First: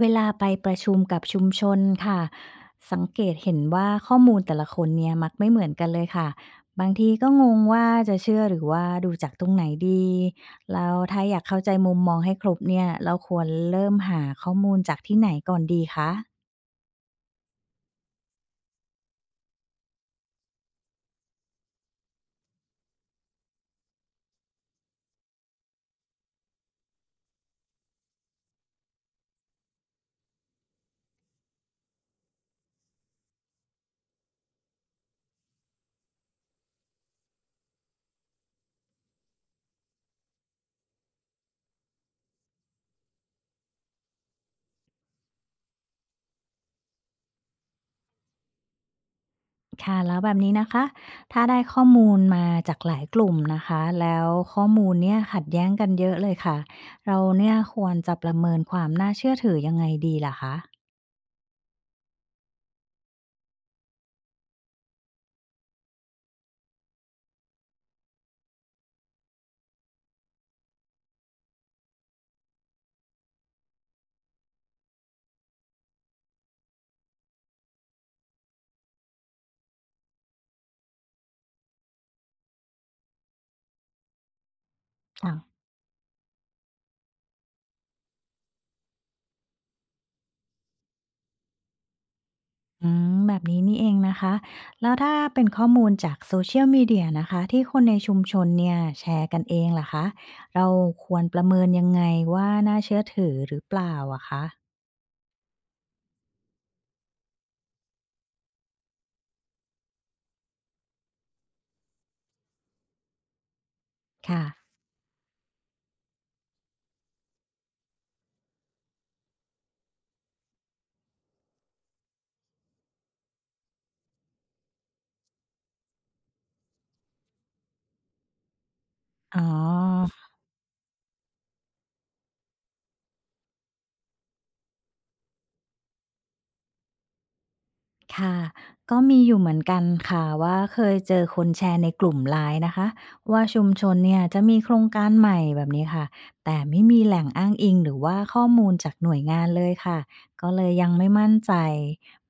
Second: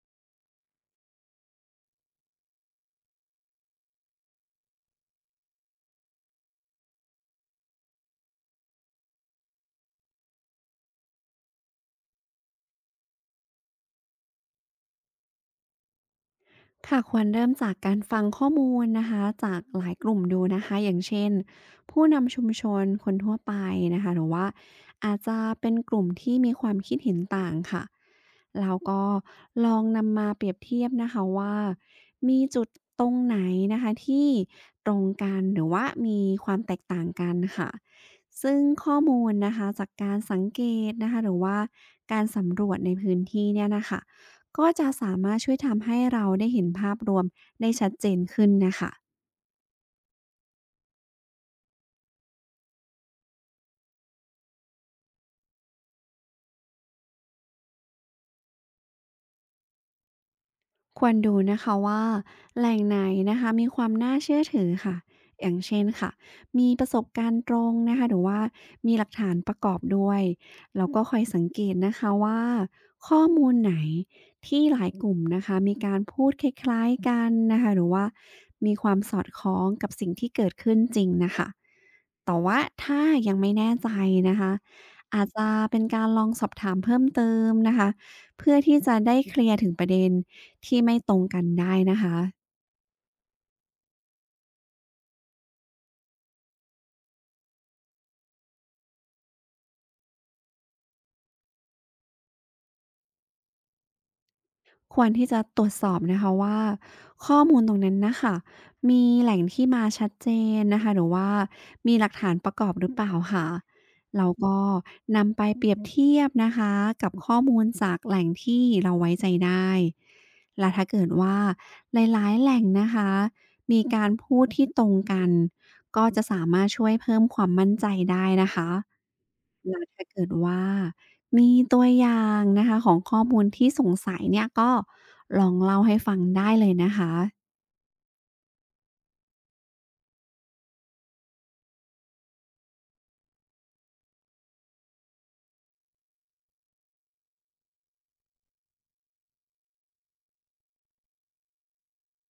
เวลาไปประชุมกับชุมชนค่ะสังเกตเห็นว่าข้อมูลแต่ละคนเนี่ยมักไม่เหมือนกันเลยค่ะบางทีก็งงว่าจะเชื่อหรือว่าดูจากตรงไหนดีแล้วถ้าอยากเข้าใจมุมมองให้ครบเนี่ยเราควรเริ่มหาข้อมูลจากที่ไหนก่อนดีคะค่ะควรเริ่มจากการฟังข้อมูลนะคะจากหลายกลุ่มดูนะคะอย่างเช่นผู้นำชุมชนคนทั่วไปนะคะหรือว่าอาจจะเป็นกลุ่มที่มีความคิดเห็นต่างค่ะแล้วก็ลองนำมาเปรียบเทียบนะคะว่ามีจุดตรงไหนนะคะที่ตรงกันหรือว่ามีความแตกต่างกันค่ะซึ่งข้อมูลนะคะจากการสังเกตนะคะหรือว่าการสำรวจในพื้นที่เนี่ยนะคะ ก็จะสามารถช่วยทำให้เราได้เห็นภาพรวมได้ชัดเจนขึ้นนะคะค่ะแล้วแบบนี้นะคะถ้าได้ข้อมูลมาจากหลายกลุ่มนะคะแล้วข้อมูลเนี่ยขัดแย้งกันเยอะเลยค่ะเราเนี่ยควรจะประเมินความน่าเชื่อถือยังไงดีล่ะคะ ควรดูนะคะว่าแหล่งไหนนะคะมีความน่าเชื่อถือค่ะ อย่างเช่นค่ะมีประสบการณ์ตรงนะคะหรือว่ามีหลักฐานประกอบด้วย แล้วก็คอยสังเกตนะคะว่าข้อมูลไหนที่หลายกลุ่มนะคะมีการพูดคล้ายๆกันนะคะหรือว่ามีความสอดคล้องกับสิ่งที่เกิดขึ้นจริงนะคะ แต่ว่าถ้ายังไม่แน่ใจนะคะอาจจะเป็นการลองสอบถามเพิ่มเติมนะคะเพื่อที่จะได้เคลียร์ถึงประเด็นที่ไม่ตรงกันได้นะคะ อืมแบบนี้นี่เองนะคะแล้วถ้าเป็นข้อมูลจาก Social Media นะคะที่คนในชุมชนเนี่ยแชร์กันเองล่ะคะเราควรประเมินยังไงว่าน่าเชื่อถือหรือเปล่าอะคะควรที่จะตรวจสอบนะคะว่าข้อมูลตรงนั้นน่ะค่ะมีแหล่งที่มาชัดเจนนะคะหรือว่ามีหลักฐานประกอบหรือเปล่าค่ะแล้วค่ะก็นำไปเปรียบเทียบนะคะกับข้อมูลจากแหล่งที่เราไว้ใจได้และถ้าเกิดว่าหลายๆแหล่งนะคะมีการพูดที่ตรงกัน ก็จะสามารถช่วยเพิ่มความมั่นใจได้นะคะ อ๋อ แล้วถ้าเกิดว่ามีตัวอย่างนะคะของข้อมูลที่สงสัยเนี่ยก็ลองเล่าให้ฟังได้เลยนะคะ ค่ะก็มีอยู่เหมือนกันค่ะว่าเคยเจอคนแชร์ในกลุ่มร i n e นะคะว่าชุมชนเนี่ยจะมีโครงการใหม่แบบนี้ค่ะแต่ไม่มีแหล่งอ้างอิงหรือว่าข้อมูลจากหน่วยงานเลยค่ะก็เลยยังไม่มั่นใจ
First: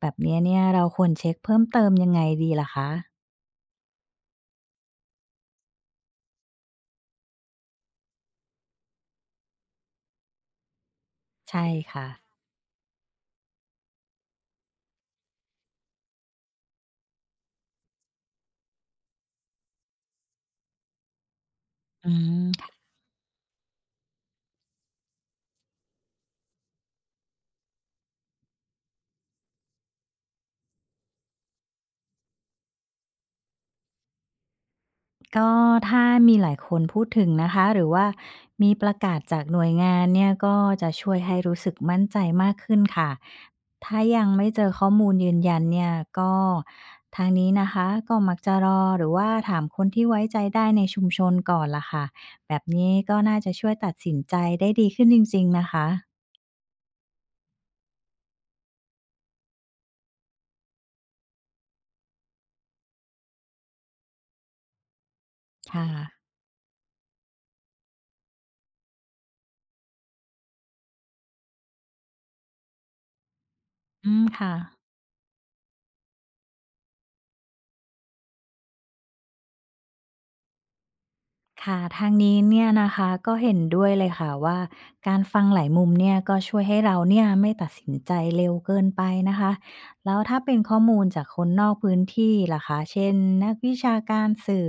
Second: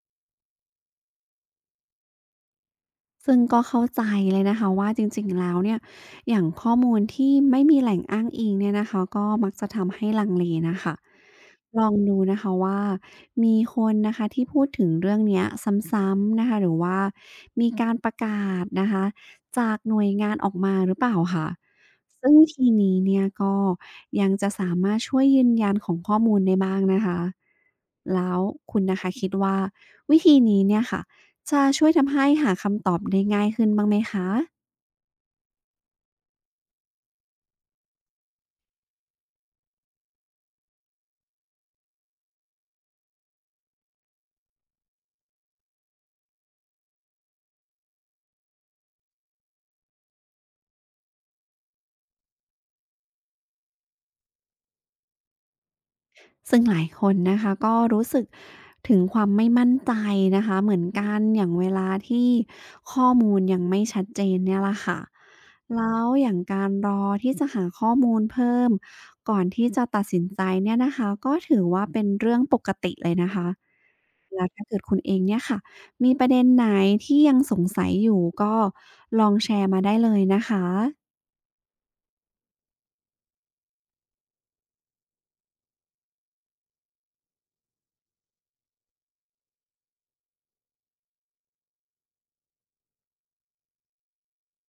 แบบนี้เนี่ยเราควรเช็คเพิ่มเติมยังไงดีล่ะคะซึ่งก็เข้าใจเลยนะคะว่าจริงๆ แล้วเนี่ยอย่างข้อมูลที่ไม่มีแหล่งอ้างอิงเนี่ยนะคะก็มักจะทำให้ลังเลนะคะใช่ลองค่ะดูนะคะว่ามีคนนะคะที่พูดถึงเรื่องเนี้ยซ้ำๆนะคะหรือว่ามีการประกาศนะคะจากหน่วยงานออกมาหรือเปล่าค่ะอืซึ่งทีม นี้เนี่ยก็ยังจะสามารถช่วยยืนยันของข้อมูลได้บ้างนะคะแล้วคุณนะคะคิดว่าวิธีนี้เนี่ยค่ะ จะช่วยทำให้หาคำตอบได้ง่ายขึ้นบ้างไหมคะก็ถ้ามีหลายคนพูดถึงนะคะหรือว่ามีประกาศจากหน่วยงานเนี่ยก็จะช่วยให้รู้สึกมั่นใจมากขึ้นค่ะถ้ายังไม่เจอข้อมูลยืนยันเนี่ยก็ทางนี้นะคะก็มักจะรอหรือว่าถามคนที่ไว้ใจได้ในชุมชนก่อนล่ะค่ะแบบนี้ก็น่าจะช่วยตัดสินใจได้ดีขึ้นจริงๆนะคะซึ่งหลายคนนะคะก็รู้สึกถึงความไม่มั่นใจนะคะเหมือนกันอย่างเวลาที่ข้อมูลยังไม่ชัดเจนเนี่ยล่ะค่ะค่ะแล้วอย่างการรอที่จะหาข้อมูลเพิ่มก่อนที่จะตัดสินใจเนี่ยนะคะก็ถือว่าเป็นเรื่องปกติเลยนะคะ อืมแล้วค่ะ ถ้าเกิดคุณเองเนี่ยค่ะมีประเด็นไหนที่ยังสงสัยอยู่ก็ลองแชร์มาได้เลยนะคะ ค่ะทางนี้เนี่ยนะคะก็เห็นด้วยเลยค่ะว่าการฟังหลายมุมเนี่ยก็ช่วยให้เราเนี่ยไม่ตัดสินใจเร็วเกินไปนะคะแล้วถ้าเป็นข้อมูลจากคนนอกพื้นที่ล่ะคะเช่นนักวิชาการสื่อ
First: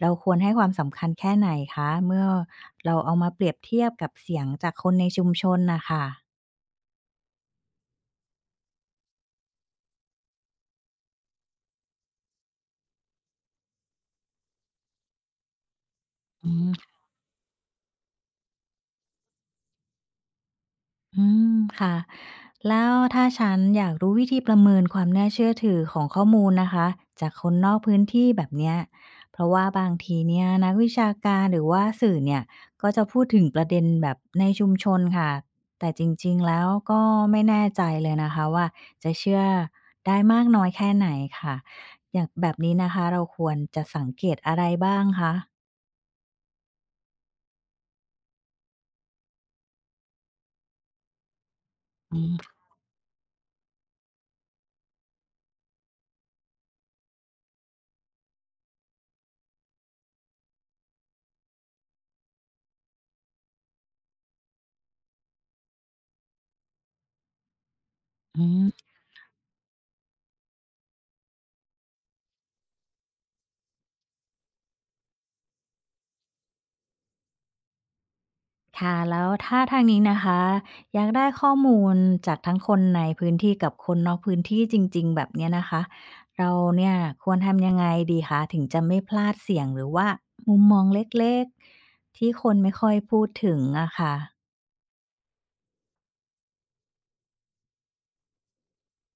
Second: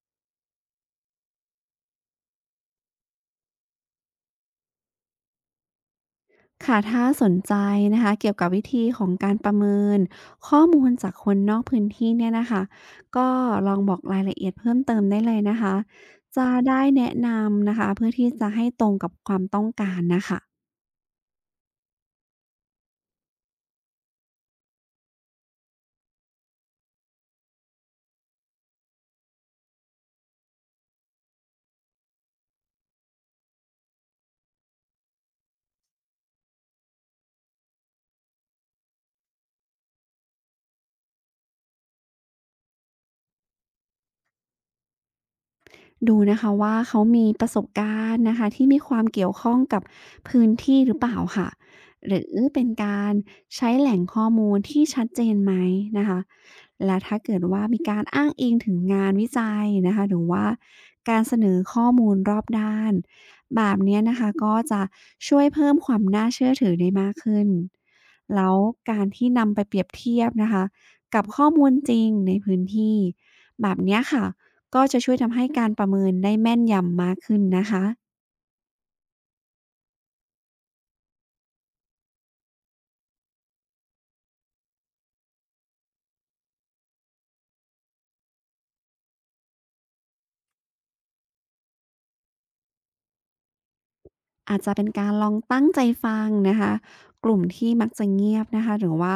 เราควรให้ความสำคัญแค่ไหนคะเมื่อเราเอามาเปรียบเทียบกับเสียงจากคนในชุมชนนะคะค่ะถ้าสนใจนะคะเกี่ยวกับวิธีของการประเมินข้อมูลจากคนนอกพื้นที่เนี่ยนะคะก็ลองบอกรายละเอียดเพิ่มเติมได้เลยนะคะจะอืม ได้แนะนำนะคะเพื่อที่จะให้ตรงกับความต้องการนะคะ อืมค่ะแล้วถ้าฉันอยากรู้วิธีประเมินความน่าเชื่อถือของข้อมูลนะคะจากคนนอกพื้นที่แบบเนี้ยเพราะว่าบางทีเนี่ยนักวิชาการหรือว่าสื่อเนี่ยก็จะพูดถึงประเด็นแบบในชุมชนค่ะแต่จริงๆแล้วก็ไม่แน่ใจเลยนะคะว่าจะเชื่อได้มากน้อยแค่ไหนค่ะอย่างแบบนี้นะคะเราควรจะสังเกตอะไรบ้างคะดูนะคะว่าเขามีประสบการณ์นะคะที่มีความเกี่ยวข้องกับพื้นที่หรือเปล่าค่ะหอืรือมเป็นการใช้แหล่งข้อมูลที่ชัดเจนไหมนะคะและถ้าเกิดว่ามีการอ้างอิงถึงงานวิจัยนะคะหรือว่าการเสนอข้อมูลรอบด้านแบบเนี้ยนะคะก็จะช่วยเพิ่มความน่าเชื่อถือได้มากขึ้นอืแล้วม การที่นำไปเปรียบเทียบนะคะกับข้อมูลจริงในพื้นที่แบบเนี้ยค่ะ ก็จะช่วยทำให้การประเมินได้แม่นยำมากขึ้นนะคะ ค่ะแล้วถ้าทางนี้นะคะอยากได้ข้อมูลจากทั้งคนในพื้นที่กับคนนอกพื้นที่จริงๆแบบเนี้ยนะคะเราเนี่ยควรทำยังไงดีคะถึงจะไม่พลาดเสียงหรือว่ามุมมองเล็กๆที่คนไม่ค่อยพูดถึงอะค่ะ อาจจะเป็นการลองตั้งใจฟังนะคะกลุ่มที่มักจะเงียบนะคะหรือว่า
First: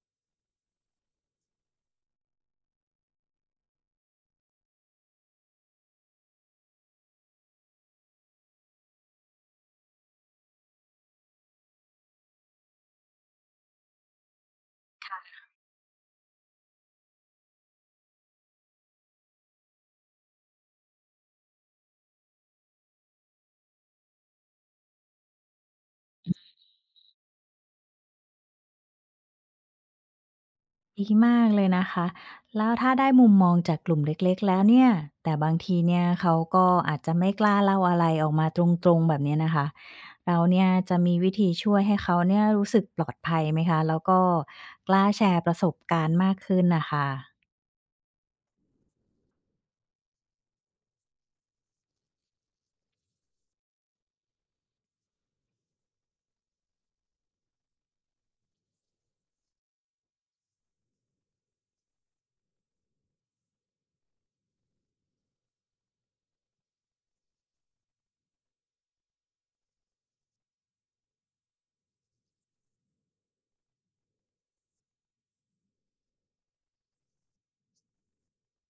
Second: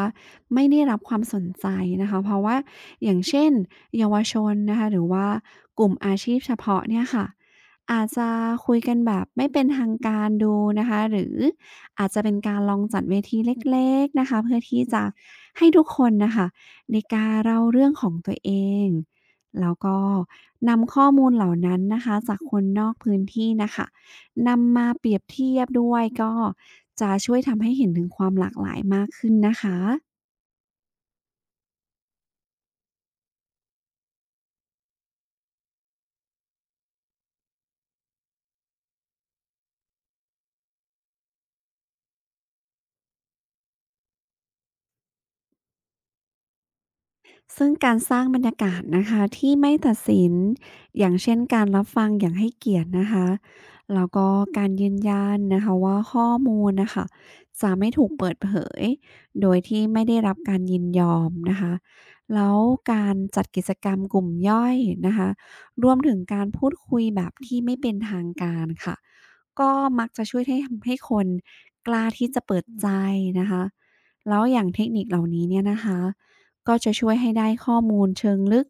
ไม่ได้รับความสนใจนะคะเพราะว่าอย่างเช่นเยาวชนนะคะหรือว่ากลุ่มอาชีพเฉพาะเนี่ยค่ะอาจจะคุยกันแบบไม่เป็นทางการดูนะคะหรืออาจจะเป็นการลองจัดเวทีเล็กๆนะคะเพื่อที่จะให้ทุกคนนะคะในการเล่าเรื่องของตัวเองแล้วก็นำข้อมูลเหล่านั้นนะคะจากคนนอกพื้นที่นะคะ นำมาเปรียบเทียบด้วยก็จะช่วยทำให้เห็นถึงความหลากหลายมากขึ้นนะคะ ดีมากเลยนะคะ แล้วถ้าได้มุมมองจากกลุ่มเล็กๆแล้วเนี่ย แต่บางทีเนี่ยเขาก็อาจจะไม่กล้าเล่าอะไรออกมาตรงๆแบบเนี้ยนะคะ เราเนี่ยจะมีวิธีช่วยให้เขาเนี่ยรู้สึกปลอดภัยไหมคะ แล้วก็กล้าแชร์ประสบการณ์มากขึ้นนะคะ ซึ่งการสร้างบรรยากาศนะคะที่ไม่ตัดสินอย่างเช่นการรับฟังอย่างให้เกียรตินะคะแล้วก็การยืนยันนะคะว่าข้อมูลนะคะจะไม่ถูกเปิดเผยโดยที่ไม่ได้รับการยินยอมนะคะแล้วการจัดกิจกรรมกลุ่มย่อยนะคะรวมถึงการพูดคุยแบบที่ไม่เป็นทางการค่ะก็มักจะช่วยให้ทำให้คนกล้าที่จะเปิดใจนะคะแล้วอย่างเทคนิคเหล่านี้เนี่ยนะคะ ก็จะช่วยให้ได้ข้อมูลเชิงลึก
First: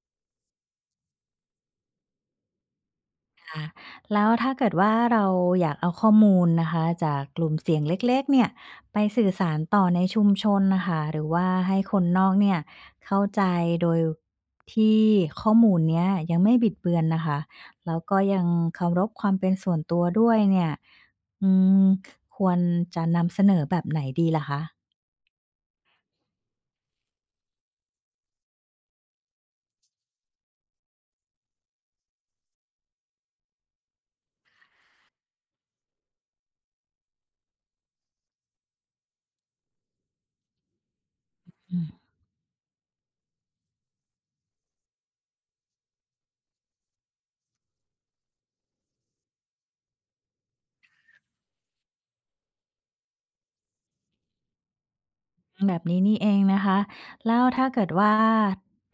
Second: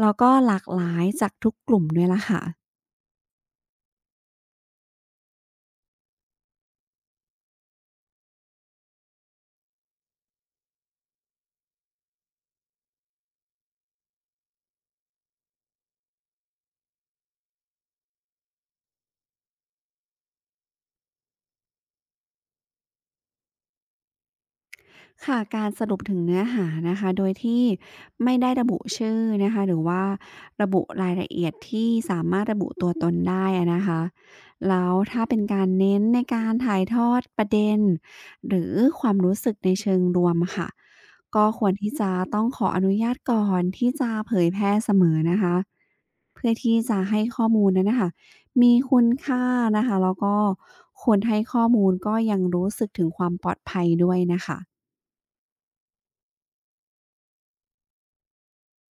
แล้วก็หลากหลายจากทุกกลุ่มด้วยล่ะค่ะ แล้วถ้าเกิดว่าเราอยากเอาข้อมูลนะคะจากกลุ่มเสียงเล็กๆเนี่ยไปสื่อสารต่อในชุมชนนะคะหรือว่าให้คนนอกเนี่ยเข้าใจโดยที่ข้อมูลเนี้ยยังไม่บิดเบือนนะคะแล้วก็ยังเคารพความเป็นส่วนตัวด้วยเนี่ยอืมควรจะนำเสนอแบบไหนดีล่ะคะ ค่ะการสรุปถึงเนื้อหานะคะโดยที่ไม่ได้ระบุชื่อนะคะหรือว่าระบุรายละเอียดที่สามารถระบุตัวตนได้อะนะคะแล้วถ้าเป็นการเน้นในการถ่ายทอดประเด็นหรือความรู้สึกในเชิงรวมค่ะก็ควรที่จะต้องขออนุญาตก่อนที่จะเผยแพร่เสมอนะคะเพื่อที่จะให้ข้อมูลนั้นนะคะมีคุณค่านะคะแล้วก็ควรให้ข้อมูลก็ยังรู้สึกถึงความปลอดภัยด้วยนะคะ แบบนี้นี่เองนะคะแล้วถ้าเกิดว่า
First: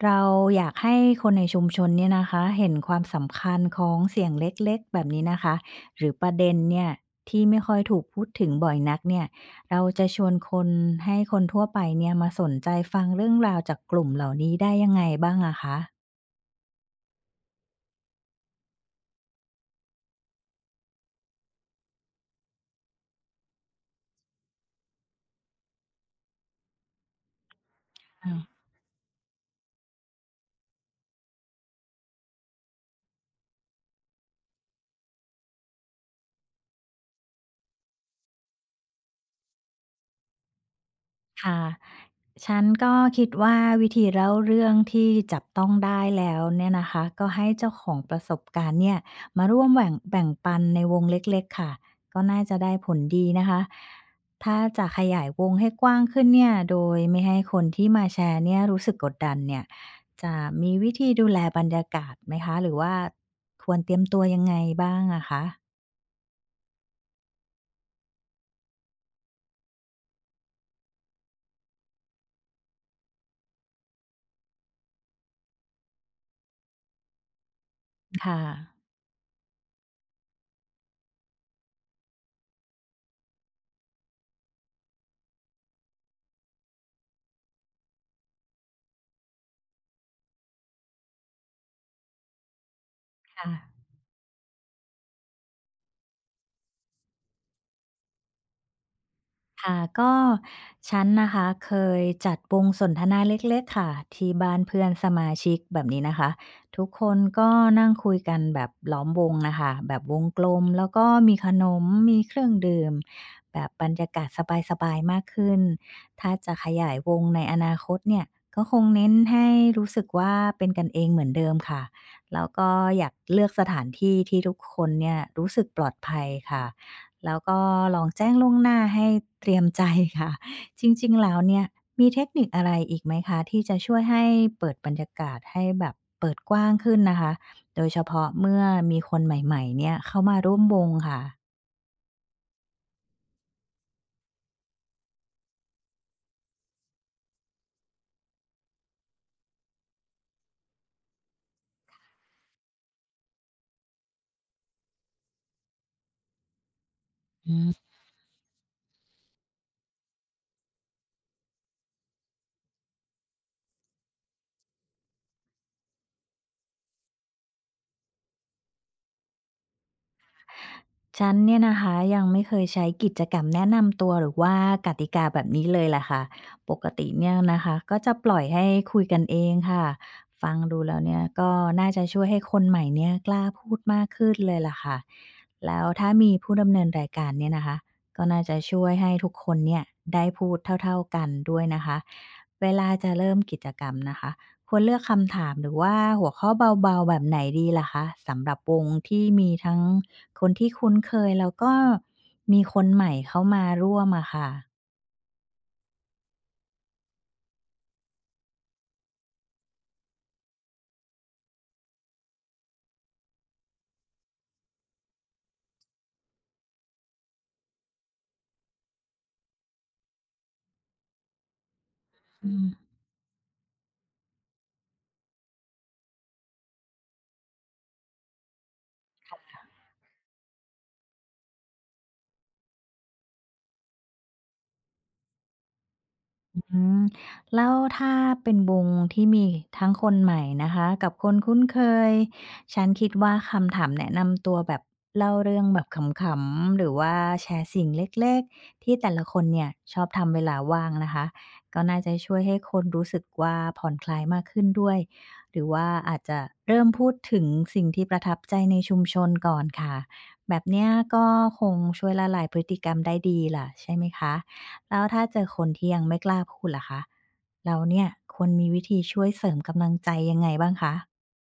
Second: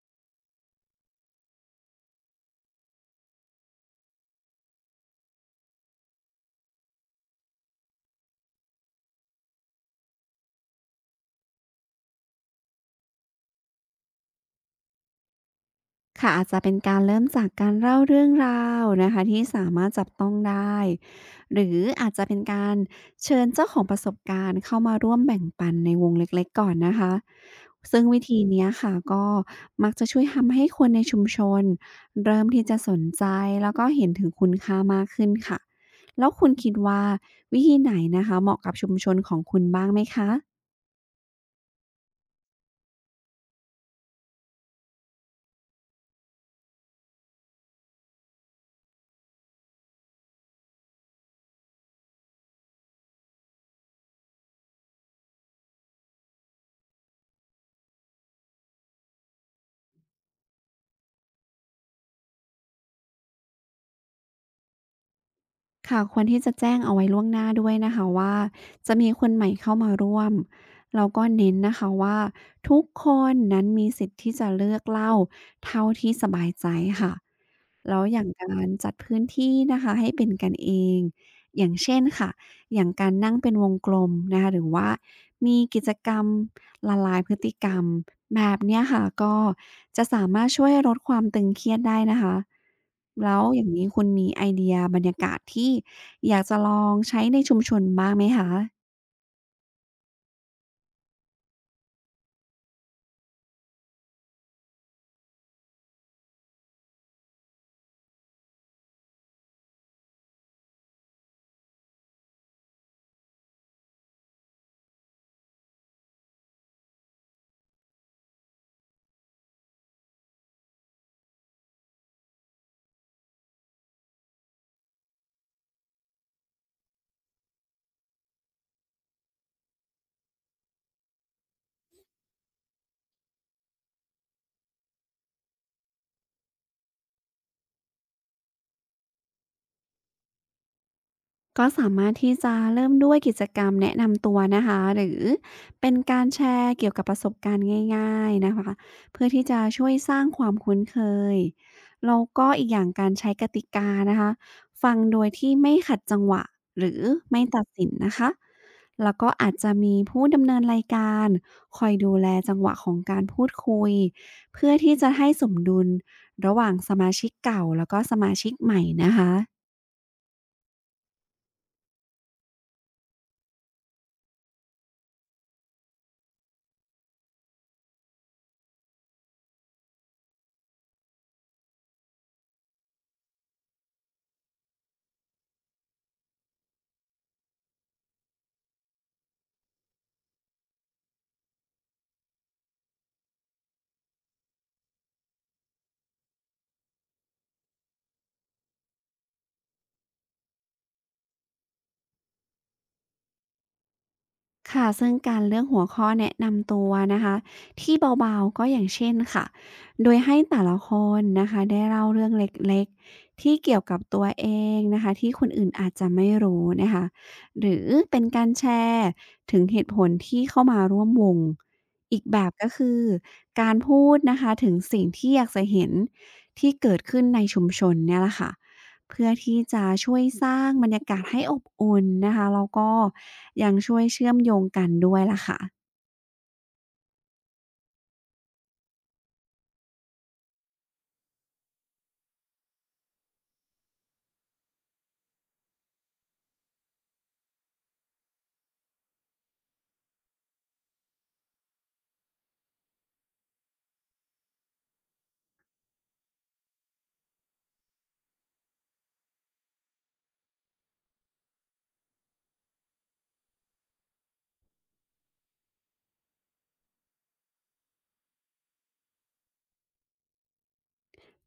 เราอยากให้คนในชุมชนเนี่ยนะคะเห็นความสำคัญของเสียงเล็กๆแบบนี้นะคะหรือประเด็นเนี่ยที่ไม่ค่อยถูกพูดถึงบ่อยนักเนี่ยเราจะชวนคนให้คนทั่วไปเนี่ยมาสนใจฟังเรื่องราวจากกลุ่มเหล่านี้ได้ยังไงบ้างอะคะ ค่ะอาจจะเป็นการเริ่มจากการเล่าเรื่องราวนะคะที่สามารถจับต้องได้หรืออาจจะเป็นการเชิญเจ้าของประสบการณ์เข้ามาร่วมแบ่งปันในวงเล็กๆก่อนนะคะซึ่งวิธีเนี้ยค่ะก็มักจะช่วยทำให้คนในชุมชนเริ่มที่จะสนใจแล้วก็เห็นถึงคุณค่ามากขึ้นค่ะแล้วคุณคิดว่าวิธีไหนนะคะเหมาะกับชุมชนของคุณบ้างไหมคะ ค่ะฉันก็คิดว่าวิธีเล่าเรื่องที่จับต้องได้แล้วเนี่ยนะคะก็ให้เจ้าของประสบการณ์เนี่ยมาร่วมแบ่งปันในวงเล็กๆค่ะก็น่าจะได้ผลดีนะคะ ถ้าจะขยายวงให้กว้างขึ้นเนี่ยโดยไม่ให้คนที่มาแชร์เนี่ยรู้สึกกดดันเนี่ยจะมีวิธีดูแลบรรยากาศไหมคะ หรือว่าควรเตรียมตัวยังไงบ้างอะคะค่ะควรที่จะแจ้งเอาไว้ล่วงหน้าด้วยนะคะว่าจะมีคนใหม่เข้ามาร่วมแล้วก็เน้นนะคะว่าทุกคนนั้นมีสิทธิ์ที่จะเลือกเล่าเท่าที่สบายใจค่ะ แล้วอย่างค่ะการจัดพื้นที่นะคะให้เป็นกันเองอย่างเช่นค่ะอย่างการนั่งเป็นวงกลมนะคะหรือว่ามีกิจกรรมละลายพฤติกรรมแบบเนี้ยค่ะก็จะสามารถช่วยลดความตึงเครียดได้นะคะแล้วอย่างค่ะ นี้คุณมีไอเดียบรรยากาศที่อยากจะลองใช้ในชุมชนบ้างไหมคะ ค่ะก็ฉันนะคะเคยจัดวงสนทนาเล็กๆค่ะที่บ้านเพื่อนสมาชิกแบบนี้นะคะทุกคนก็นั่งคุยกันแบบล้อมวงนะคะแบบวงกลมแล้วก็มีขนมมีเครื่องดื่มแบบบรรยากาศสบายๆมากขึ้นถ้าจะขยายวงในอนาคตเนี่ยก็คงเน้นให้รู้สึกว่าเป็นกันเองเหมือนเดิมค่ะแล้วก็อยากเลือกสถานที่ที่ทุกคนเนี่ยรู้สึกปลอดภัยค่ะ แล้วก็ลองแจ้งล่วงหน้าให้เตรียมใจ ค่ะ จริงๆแล้วเนี่ยมีเทคนิคอะไรอีกไหมคะที่จะช่วยให้เปิดบรรยากาศให้แบบเปิดกว้างขึ้นนะคะโดยเฉพาะเมื่อมีคนใหม่ๆเนี่ยเข้ามาร่วมวงค่ะก็สามารถที่จะเริ่มด้วยกิจกรรมแนะนำตัวนะคะหรือเป็นการแชร์เกี่ยวกับประสบการณ์ง่ายๆนะคะเพื่อที่จะช่วยสร้างความคุ้นเคยแล้วก็อีกอย่างการใช้กติกานะคะฟังโดยที่ไม่ขัดจังหวะหรือไม่ตัดอื สินนะคะแล้วก็อาจจะมีผู้ดำเนินรายการคอยดูแลจังหวะของการพูดคุยเพื่อที่จะให้สมดุลระหว่างสมาชิกเก่าแล้วก็สมาชิกใหม่นะคะ ฉันเนี่ยนะคะยังไม่เคยใช้กิจกรรมแนะนำตัวหรือว่ากติกาแบบนี้เลยล่ะค่ะปกติเนี่ยนะคะก็จะปล่อยให้คุยกันเองค่ะฟังดูแล้วเนี่ยก็น่าจะช่วยให้คนใหม่เนี่ยกล้าพูดมากขึ้นเลยล่ะค่ะแล้วถ้ามีผู้ดำเนินรายการเนี่ยนะคะก็น่าจะช่วยให้ทุกคนเนี่ยได้พูดเท่าๆกันด้วยนะคะเวลาจะเริ่มกิจกรรมนะคะ ควรเลือกคำถามหรือว่าหัวข้อเบาๆแบบไหนดีล่ะคะสำหรับวงที่มีทั้งคนที่คุ้นเคยแล้วก็มีคนใหม่เข้ามาร่วมอะค่ะค่ะซึ่งการเลือกหัวข้อแนะนำตัวนะคะที่เบาๆก็อย่างเช่นค่ะ โดยให้แต่ละคนนะคะได้เล่าเรื่องเล็กๆที่เกี่ยวกับตัวเองนะคะที่คนอื่นอาจจะไม่รู้นะคะหรือเป็นการแชร์ถึงเหตุผลที่เข้ามาร่วมวงอีกแบอื บก็คือการพูดนะคะถึงสิ่งที่อยากจะเห็นที่เกิดขึ้นในชุมชนเนี่ยแหละค่ะ เพื่อที่จะช่วยสร้างบรรยากาศให้อบอุ่นนะคะแล้วก็ยังช่วยเชื่อมโยงกันด้วยล่ะค่ะ อืมแล้วถ้าเป็นวงที่มีทั้งคนใหม่นะคะกับคนคุ้นเคยฉันคิดว่าคำถามแนะนำตัวแบบเล่าเรื่องแบบขำๆหรือว่าแชร์สิ่งเล็กๆที่แต่ละคนเนี่ยชอบทำเวลาว่างนะคะก็น่าจะช่วยให้คนรู้สึกว่าผ่อนคลายมากขึ้นด้วยหรือว่าอาจจะเริ่มพูดถึงสิ่งที่ประทับใจในชุมชนก่อนค่ะแบบเนี้ยก็คงช่วยละลายพฤติกรรมได้ดีล่ะใช่ไหมคะ แล้วถ้าเจอคนที่ยังไม่กล้าพูดล่ะคะแล้วเนี่ยควรมีวิธีช่วยเสริมกำลังใจยังไงบ้างคะ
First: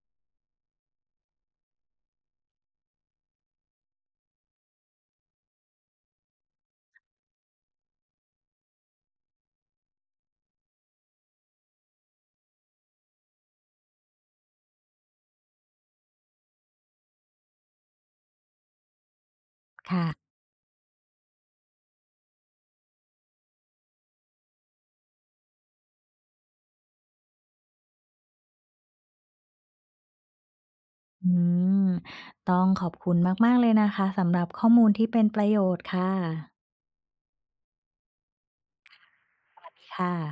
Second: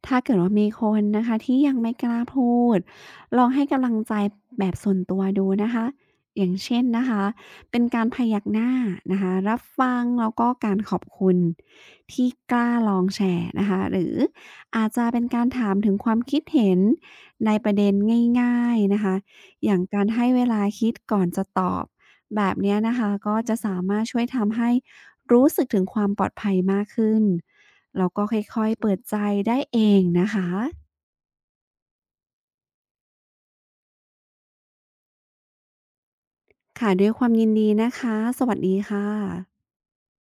ถ้าเกิดว่ามีคนนะคะที่ยังไม่กล้าพูดลองให้กำลังใจแบบส่วนตัวดูนะคะอย่างเช่นนะคะเป็นการพยักหน้านะคะรับฟังแล้วก็การขอบคุณที่กล้าลองแชร์นะคะหรืออาจจะเป็นการถามถึงความคิดเห็นในประเด็นง่ายๆนะคะอย่างกาค่ะรให้เวลาคิดก่อนจะตอบแบบเนี้ยนะคะก็จะสามารถช่วยทำให้ รู้สึกถึงความปลอดภัยมากขึ้นแล้วก็ค่อยๆเปิดใจได้เองนะคะอืมต้องขอบคุณมากๆเลยนะคะสำหรับข้อมูลที่เป็นประโยชน์ค่ะค่ะด้วยความยินดีนะคะสวัสดีค่ะสวัสดีค่ะ